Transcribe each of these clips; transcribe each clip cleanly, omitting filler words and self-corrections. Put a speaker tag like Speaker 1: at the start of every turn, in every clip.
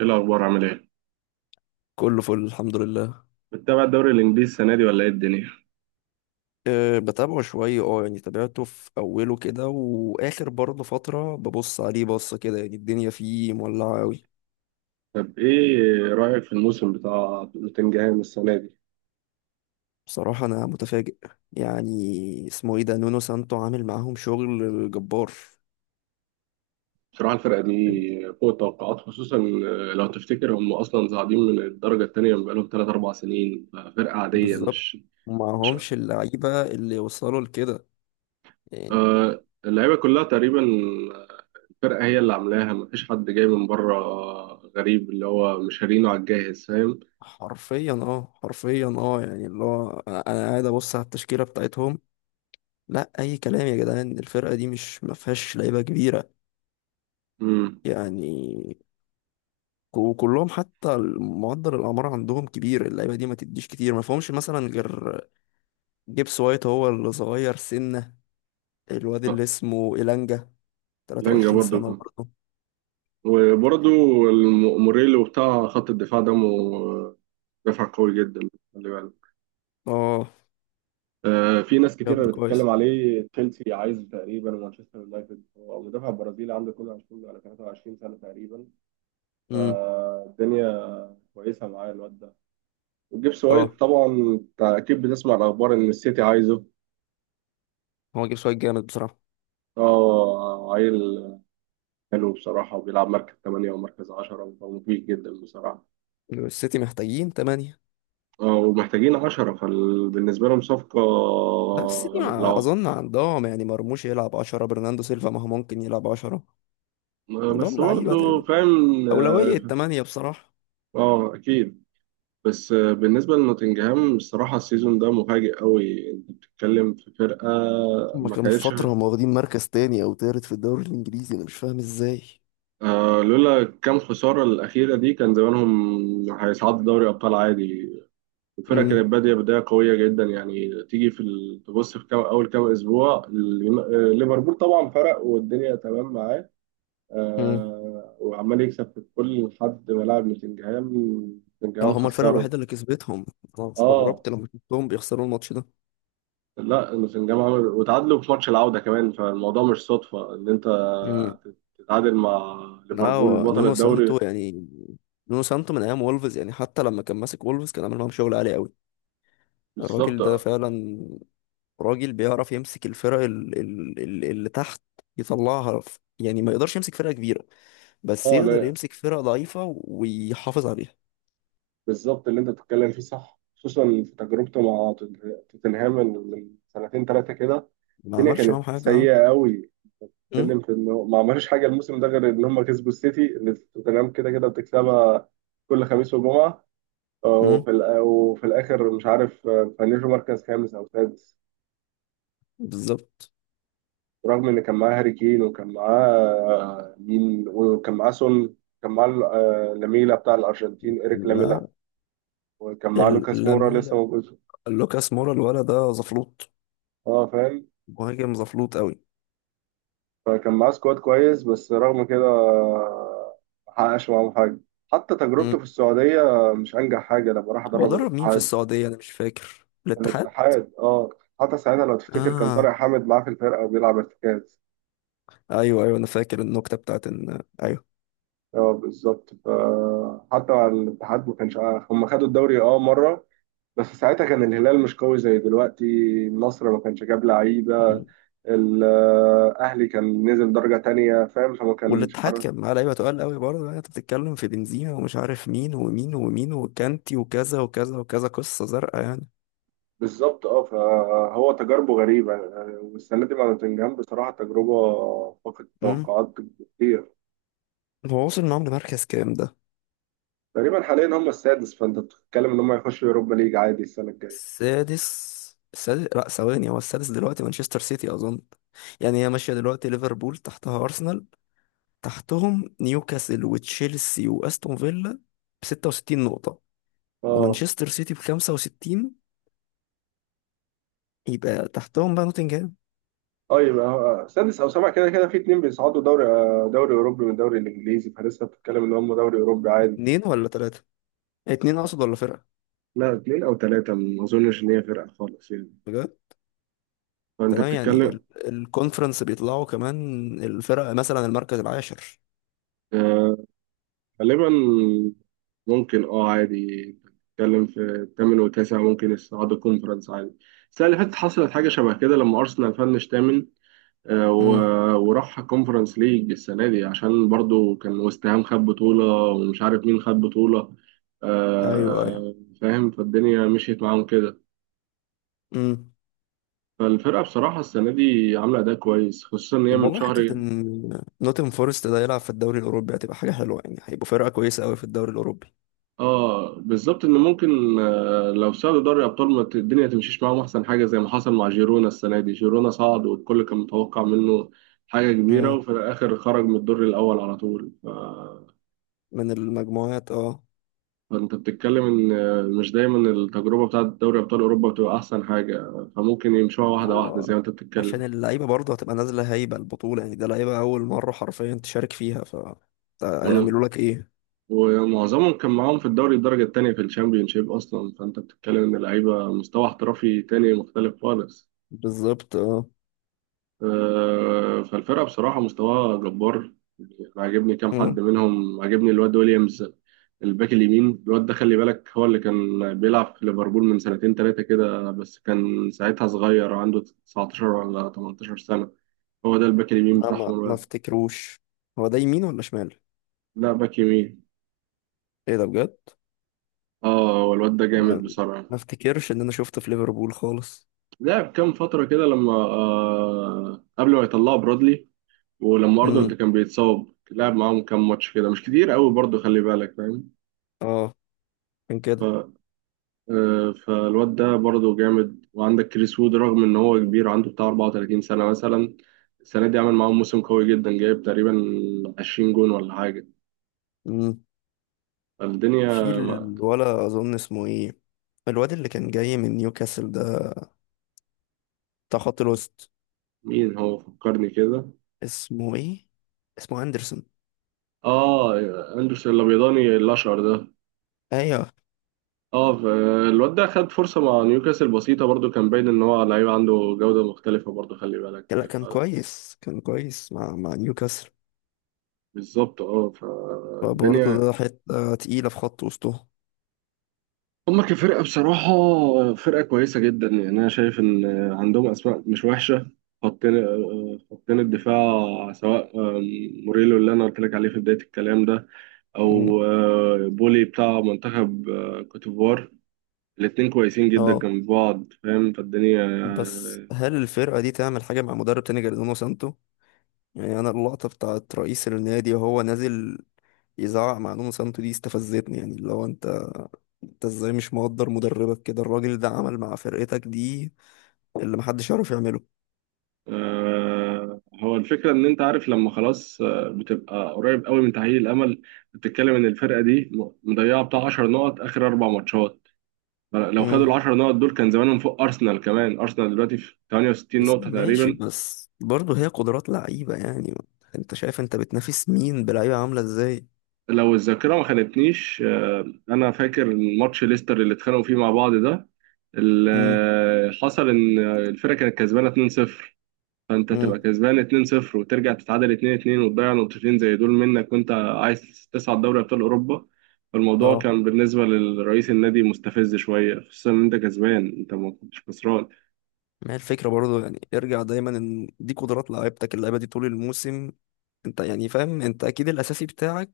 Speaker 1: ايه الاخبار، عامل ايه؟
Speaker 2: كله فل، الحمد لله.
Speaker 1: بتتابع الدوري الانجليزي السنه دي ولا ايه الدنيا؟
Speaker 2: بتابعه شوية، يعني تابعته في أوله كده، وآخر برضه فترة ببص عليه بصة كده. يعني الدنيا فيه مولعة أوي.
Speaker 1: طب ايه رايك في الموسم بتاع نوتنجهام السنه دي؟
Speaker 2: بصراحة أنا متفاجئ. يعني اسمه ايه ده، نونو سانتو عامل معاهم شغل جبار.
Speaker 1: بصراحه الفرقه دي فوق التوقعات. خصوصا لو تفتكر هم اصلا صاعدين من الدرجه الثانيه، من بقالهم 3 4 سنين. فرقه عاديه.
Speaker 2: بالظبط.
Speaker 1: مش.
Speaker 2: ومعهمش اللعيبة اللي وصلوا لكده يعني.
Speaker 1: آه، اللعيبه كلها تقريبا. آه، الفرقه هي اللي عاملاها، مفيش حد جاي من بره. غريب، اللي هو مش شارينه على الجاهز، فاهم.
Speaker 2: حرفيا حرفيا يعني اللي هو أنا قاعد أبص على التشكيلة بتاعتهم. لا، أي كلام يا جدعان، الفرقة دي مش مفيهاش لعيبة كبيرة
Speaker 1: امم
Speaker 2: يعني. وكلهم حتى معدل الاعمار عندهم كبير، اللعيبه دي ما تديش كتير، ما فيهمش مثلا غير جيبس وايت، هو اللي صغير سنه. الواد اللي اسمه إيلانجا
Speaker 1: لانجا
Speaker 2: 23 سنه
Speaker 1: برضو،
Speaker 2: برضه.
Speaker 1: وبرضو موريلو بتاع خط الدفاع ده دفع قوي جدا، خلي بالك.
Speaker 2: اه،
Speaker 1: في ناس كتيرة
Speaker 2: شاب
Speaker 1: بتتكلم
Speaker 2: كويس.
Speaker 1: عليه، تشيلسي عايزه تقريبا ومانشستر يونايتد. هو مدافع برازيلي عنده 22 ولا 23 سنة تقريبا.
Speaker 2: امم.
Speaker 1: فالدنيا كويسة معاه الواد ده. وجيبس
Speaker 2: اه،
Speaker 1: وايت طبعا أنت أكيد بتسمع الأخبار إن السيتي عايزه.
Speaker 2: هو جيبس وايت جامد بصراحه.
Speaker 1: اه، عيل حلو بصراحة، وبيلعب مركز 8 ومركز 10، ومفيد جدا بصراحة.
Speaker 2: السيتي محتاجين تمانية.
Speaker 1: اه، ومحتاجين عشرة، فبالنسبة لهم صفقة.
Speaker 2: بس السيتي
Speaker 1: لا.
Speaker 2: اظن عندهم، يعني مرموش يلعب 10، برناندو سيلفا ما هو ممكن يلعب 10. عندهم
Speaker 1: بس
Speaker 2: لعيبه
Speaker 1: برضه
Speaker 2: تاني.
Speaker 1: فاهم.
Speaker 2: اولويه
Speaker 1: اه،
Speaker 2: تمانية بصراحه.
Speaker 1: اكيد. بس بالنسبة لنوتنجهام الصراحة السيزون ده مفاجئ قوي، انت بتتكلم في فرقة
Speaker 2: هما
Speaker 1: ما
Speaker 2: كانوا في
Speaker 1: كانتش.
Speaker 2: فتره هم واخدين مركز تاني او تالت في الدوري الانجليزي، انا مش فاهم ازاي.
Speaker 1: آه، لولا كام خسارة الأخيرة دي كان زمانهم هيصعدوا دوري أبطال عادي. الفرقة كانت بادية بداية قوية جدا، يعني تيجي في تبص في كام أول كام أسبوع، ليفربول طبعا فرق والدنيا تمام معاه.
Speaker 2: امم.
Speaker 1: آه، وعمال يكسب في كل حد، ولاعب نوتنجهام.
Speaker 2: اه،
Speaker 1: نوتنجهام
Speaker 2: هما الفرقة
Speaker 1: خسره.
Speaker 2: الوحيدة اللي كسبتهم. انا
Speaker 1: اه.
Speaker 2: استغربت لما شفتهم بيخسروا الماتش ده.
Speaker 1: لا، نوتنجهام عمل وتعادلوا في ماتش العودة كمان، فالموضوع مش صدفة ان انت
Speaker 2: امم.
Speaker 1: تتعادل مع
Speaker 2: لا،
Speaker 1: ليفربول
Speaker 2: هو
Speaker 1: بطل
Speaker 2: نونو
Speaker 1: الدوري.
Speaker 2: سانتو يعني. نونو سانتو من ايام وولفز، يعني حتى لما كان ماسك وولفز كان عامل معاهم شغل عالي قوي.
Speaker 1: بالظبط.
Speaker 2: الراجل ده فعلا راجل بيعرف يمسك الفرق اللي تحت، يطلعها يعني ما يقدرش يمسك فرقة كبيرة، بس
Speaker 1: اه،
Speaker 2: يقدر
Speaker 1: لا
Speaker 2: يمسك فرقة ضعيفة ويحافظ عليها.
Speaker 1: بالظبط اللي انت بتتكلم فيه صح، خصوصا في تجربته مع توتنهام من سنتين ثلاثة كده.
Speaker 2: ما
Speaker 1: الدنيا
Speaker 2: عملش
Speaker 1: كانت
Speaker 2: معاهم حاجة.
Speaker 1: سيئة قوي.
Speaker 2: امم.
Speaker 1: اتكلم في انه ما عملوش حاجة الموسم ده غير ان هم كسبوا السيتي، اللي توتنهام كده كده بتكسبها كل خميس وجمعة.
Speaker 2: امم.
Speaker 1: وفي الآخر مش عارف، فنشوا مركز خامس أو سادس.
Speaker 2: بالظبط.
Speaker 1: رغم إن كان معاه هاري كين، وكان معاه آه، مين، وكان معاه سون، كان معاه لاميلا بتاع الأرجنتين، إيريك لاميلا.
Speaker 2: لا،
Speaker 1: وكان معاه لوكاس مورا
Speaker 2: لامين.
Speaker 1: لسه موجود.
Speaker 2: لوكاس مورا الولد ده زفلوط،
Speaker 1: اه فاهم.
Speaker 2: مهاجم زفلوط قوي.
Speaker 1: فكان معاه سكواد كويس، بس رغم كده ما حققش معاهم حاجة. حتى تجربته
Speaker 2: مم.
Speaker 1: في السعودية مش أنجح حاجة، لما راح
Speaker 2: هو
Speaker 1: أدرب
Speaker 2: درب مين في
Speaker 1: الاتحاد.
Speaker 2: السعودية؟ انا مش فاكر، الاتحاد.
Speaker 1: الاتحاد اه. حتى ساعتها لو تفتكر كان طارق
Speaker 2: اه،
Speaker 1: حامد معاه في الفرقة وبيلعب ارتكاز.
Speaker 2: ايوه ايوه، انا فاكر النكتة بتاعت ان ايوه.
Speaker 1: اه بالظبط، فحتى على الاتحاد ما كانش عارف. هم خدوا الدوري اه مره، بس ساعتها كان الهلال مش قوي زي دلوقتي. النصر ما كانش جاب لعيبه.
Speaker 2: مم.
Speaker 1: الاهلي كان نزل درجه تانية، فاهم، فما كانش
Speaker 2: والاتحاد
Speaker 1: حر.
Speaker 2: كان معاه لعيبة تقال قوي برضه، يعني انت بتتكلم في بنزيما ومش عارف مين ومين ومين وكانتي وكذا وكذا وكذا، قصة زرقاء يعني.
Speaker 1: بالظبط اه، فهو تجاربه غريبه. والسنه دي مع نوتنجهام بصراحه تجربه فقدت
Speaker 2: امم.
Speaker 1: التوقعات كتير.
Speaker 2: هو وصل معاهم لمركز كام ده؟
Speaker 1: تقريبا حاليا هم السادس، فانت بتتكلم ان هم يخشوا يوروبا ليج عادي السنه الجايه.
Speaker 2: السادس. السادس، لا ثواني، هو السادس دلوقتي مانشستر سيتي اظن. يعني هي ماشية دلوقتي ليفربول تحتها ارسنال، تحتهم نيوكاسل وتشيلسي واستون فيلا ب 66 نقطة،
Speaker 1: اه.
Speaker 2: ومانشستر سيتي ب 65. يبقى تحتهم بقى نوتنجهام.
Speaker 1: اه، يبقى سادس او سابع كده كده. في اتنين بيصعدوا دوري دوري اوروبي من الدوري الانجليزي، فلسه بتتكلم ان هم دوري اوروبي عادي.
Speaker 2: اتنين ولا تلاتة؟ اتنين اقصد ولا فرقة؟
Speaker 1: لا اتنين او تلاته، ما اظنش ان هي فرقه خالص يعني.
Speaker 2: بجد.
Speaker 1: فانت
Speaker 2: تمام يعني
Speaker 1: بتتكلم.
Speaker 2: الكونفرنس بيطلعوا كمان الفرق مثلا المركز العاشر.
Speaker 1: آه، غالبا ممكن، اه عادي، انت بتتكلم في الثامن والتاسع ممكن يصعدوا كونفرنس عادي. السنه اللي فاتت حصلت حاجه شبه كده، لما ارسنال فنش ثامن
Speaker 2: امم.
Speaker 1: وراح كونفرنس ليج السنة دي، عشان برضو كان ويست هام خد بطولة ومش عارف مين خد بطولة.
Speaker 2: ايوه ايوه.
Speaker 1: آه، فاهم، فالدنيا مشيت معاهم كده.
Speaker 2: امم.
Speaker 1: فالفرقة بصراحة السنة دي عاملة أداء كويس، خصوصا إن هي
Speaker 2: طب
Speaker 1: من
Speaker 2: والله حتة
Speaker 1: شهر.
Speaker 2: ان نوتن فورست ده يلعب في الدوري الاوروبي هتبقى حاجة حلوة، يعني هيبقوا فرقة كويسة قوي في الدوري الاوروبي.
Speaker 1: اه بالظبط، إن ممكن لو صعدوا دوري أبطال ما ت- الدنيا تمشيش معاهم أحسن حاجة، زي ما حصل مع جيرونا السنة دي. جيرونا صعد والكل كان متوقع منه حاجة كبيرة،
Speaker 2: امم.
Speaker 1: وفي الآخر خرج من الدور الأول على طول.
Speaker 2: من المجموعات اه.
Speaker 1: فانت بتتكلم ان مش دايما التجربه بتاعت دوري ابطال اوروبا بتبقى احسن حاجه، فممكن يمشوها واحده واحده
Speaker 2: هو
Speaker 1: زي ما انت بتتكلم.
Speaker 2: عشان اللعيبة برضه هتبقى نازلة هايبة البطولة، يعني ده لعيبة أول مرة حرفيا تشارك فيها، ف ده
Speaker 1: ون-
Speaker 2: هيعملوا لك إيه.
Speaker 1: ومعظمهم كان معاهم في الدوري الدرجه الثانيه في الشامبيونشيب اصلا، فانت بتتكلم ان اللعيبه مستوى احترافي تاني مختلف خالص.
Speaker 2: بالظبط اه.
Speaker 1: فالفرقه بصراحه مستواها جبار. انا عاجبني كام حد
Speaker 2: مم.
Speaker 1: منهم. عاجبني الواد ويليامز، الباك اليمين. الواد ده خلي بالك هو اللي كان بيلعب في ليفربول من سنتين ثلاثه كده، بس كان ساعتها صغير، عنده 19 ولا 18 سنه. هو ده الباك اليمين
Speaker 2: لا،
Speaker 1: بتاعهم
Speaker 2: ما
Speaker 1: الواد.
Speaker 2: افتكروش. هو ده يمين ولا شمال؟
Speaker 1: لا باك يمين.
Speaker 2: إيه ده بجد؟
Speaker 1: اه، هو الواد ده جامد
Speaker 2: لا،
Speaker 1: بصراحة.
Speaker 2: ما افتكرش إن أنا شفته في ليفربول خالص.
Speaker 1: لعب كام فترة كده لما آه، قبل ما يطلعوا برادلي ولما أرنولد
Speaker 2: امم.
Speaker 1: كان بيتصاب، لعب معاهم كام ماتش كده، مش كتير قوي برضه، خلي بالك فاهم.
Speaker 2: اه، كان كده.
Speaker 1: ف... آه فالواد ده برضه جامد. وعندك كريس وود، رغم إن هو كبير، عنده بتاع 34 سنة مثلا، السنة دي عمل معاهم موسم قوي جدا، جايب تقريبا 20 جون ولا حاجة.
Speaker 2: امم. في
Speaker 1: فالدنيا
Speaker 2: الولا أظن اسمه إيه الواد اللي كان جاي من نيوكاسل ده بتاع خط الوسط.
Speaker 1: مين هو فكرني كده؟
Speaker 2: اسمه إيه؟ اسمه أندرسون.
Speaker 1: اه، آه، اندرسون الابيضاني الاشقر ده.
Speaker 2: ايوه.
Speaker 1: اه ف- الواد ده خد فرصة مع نيوكاسل بسيطة، برضو كان باين ان هو لعيب عنده جودة مختلفة، برضو خلي بالك.
Speaker 2: لا،
Speaker 1: ف-
Speaker 2: كان كويس، كان كويس مع نيوكاسل.
Speaker 1: بالظبط اه،
Speaker 2: فبرضه
Speaker 1: فالدنيا.
Speaker 2: ده حتة تقيلة في خط وسطهم.
Speaker 1: هما كفرقة بصراحة فرقة كويسة جدا، يعني انا شايف ان عندهم اسماء مش وحشة. خطين الدفاع سواء موريلو اللي انا قلت لك عليه في بداية الكلام ده،
Speaker 2: مم.
Speaker 1: او بولي بتاع منتخب كوتيفوار، الاتنين كويسين جدا
Speaker 2: اه.
Speaker 1: جنب بعض، فاهم، فالدنيا.
Speaker 2: بس هل الفرقة دي تعمل حاجة مع مدرب تاني غير نونو سانتو؟ يعني أنا اللقطة بتاعت رئيس النادي وهو نازل يزعق مع نونو سانتو دي استفزتني، يعني اللي هو انت، انت ازاي مش مقدر مدربك كده؟ الراجل ده عمل مع فرقتك دي اللي محدش يعرف يعمله.
Speaker 1: هو الفكرة إن أنت عارف لما خلاص بتبقى قريب قوي من تأهيل الأمل، بتتكلم إن الفرقة دي مضيعة بتاع 10 نقط آخر أربع ماتشات. لو خدوا ال
Speaker 2: امم.
Speaker 1: 10 نقط دول كان زمانهم فوق أرسنال كمان. أرسنال دلوقتي في
Speaker 2: يا
Speaker 1: 68
Speaker 2: سيدي
Speaker 1: نقطة
Speaker 2: ماشي،
Speaker 1: تقريبا.
Speaker 2: بس برضه هي قدرات لعيبة يعني. انت شايف انت بتنافس مين بلعيبة عاملة ازاي؟
Speaker 1: لو الذاكرة ما خانتنيش، أنا فاكر ماتش ليستر اللي اتخانقوا فيه مع بعض ده. اللي حصل إن الفرقة كانت كسبانة 2-0، فانت تبقى
Speaker 2: امم
Speaker 1: كسبان 2-0 وترجع تتعادل 2-2 وتضيع نقطتين زي دول منك وانت عايز تصعد دوري ابطال اوروبا. فالموضوع
Speaker 2: اه.
Speaker 1: كان بالنسبه لرئيس النادي مستفز شويه، خصوصا ان انت كسبان، انت ما كنتش خسران.
Speaker 2: ما هي الفكرة برضو، يعني ارجع دايما ان دي قدرات لعيبتك، اللعيبة دي طول الموسم انت يعني فاهم، انت اكيد الاساسي بتاعك.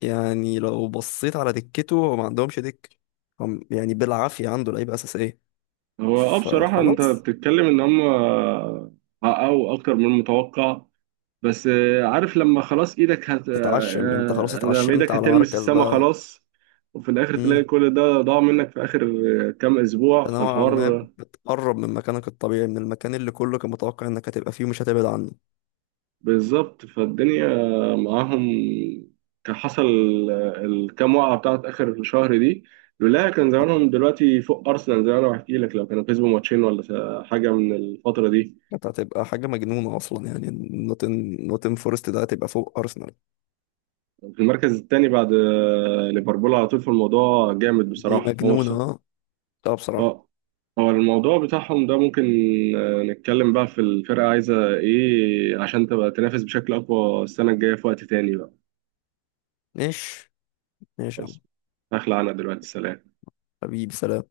Speaker 2: يعني لو بصيت على دكته هو ما عندهمش دك، هم يعني بالعافية عنده لعيبة اساسية،
Speaker 1: اه بصراحه انت
Speaker 2: فخلاص.
Speaker 1: بتتكلم ان هم حققوا اكتر من المتوقع، بس عارف لما خلاص ايدك هت... آه،
Speaker 2: تتعشم انت، خلاص
Speaker 1: آه، لما
Speaker 2: اتعشمت
Speaker 1: ايدك
Speaker 2: على
Speaker 1: هتلمس
Speaker 2: مركز
Speaker 1: السما
Speaker 2: بقى.
Speaker 1: خلاص، وفي الاخر تلاقي
Speaker 2: امم.
Speaker 1: كل ده ضاع منك في اخر كام اسبوع،
Speaker 2: نوعا ما
Speaker 1: فالحوار.
Speaker 2: بتقرب من مكانك الطبيعي، من المكان اللي كله كان متوقع انك هتبقى فيه ومش هتبعد عنه.
Speaker 1: بالظبط، فالدنيا معاهم كان حصل الكام وقعة بتاعت آخر الشهر دي، لولاها كان زمانهم دلوقتي فوق أرسنال، زي ما أنا بحكي لك، لو كانوا كسبوا ماتشين حاجة من الفترة دي،
Speaker 2: انت هتبقى حاجة مجنونة اصلا يعني. نوتن فورست ده هتبقى فوق ارسنال.
Speaker 1: في المركز الثاني بعد ليفربول على طول. في الموضوع جامد
Speaker 2: دي
Speaker 1: بصراحة. هو بص-
Speaker 2: مجنونة اه. آه، بصراحة.
Speaker 1: هو هو الموضوع بتاعهم ده ممكن نتكلم بقى في الفرقة عايزة إيه عشان تبقى تنافس بشكل أقوى السنة الجاية في وقت تاني بقى.
Speaker 2: ماشي، ماشي يا عم.
Speaker 1: خلاص، هخلع أنا دلوقتي، سلام.
Speaker 2: حبيبي، سلام.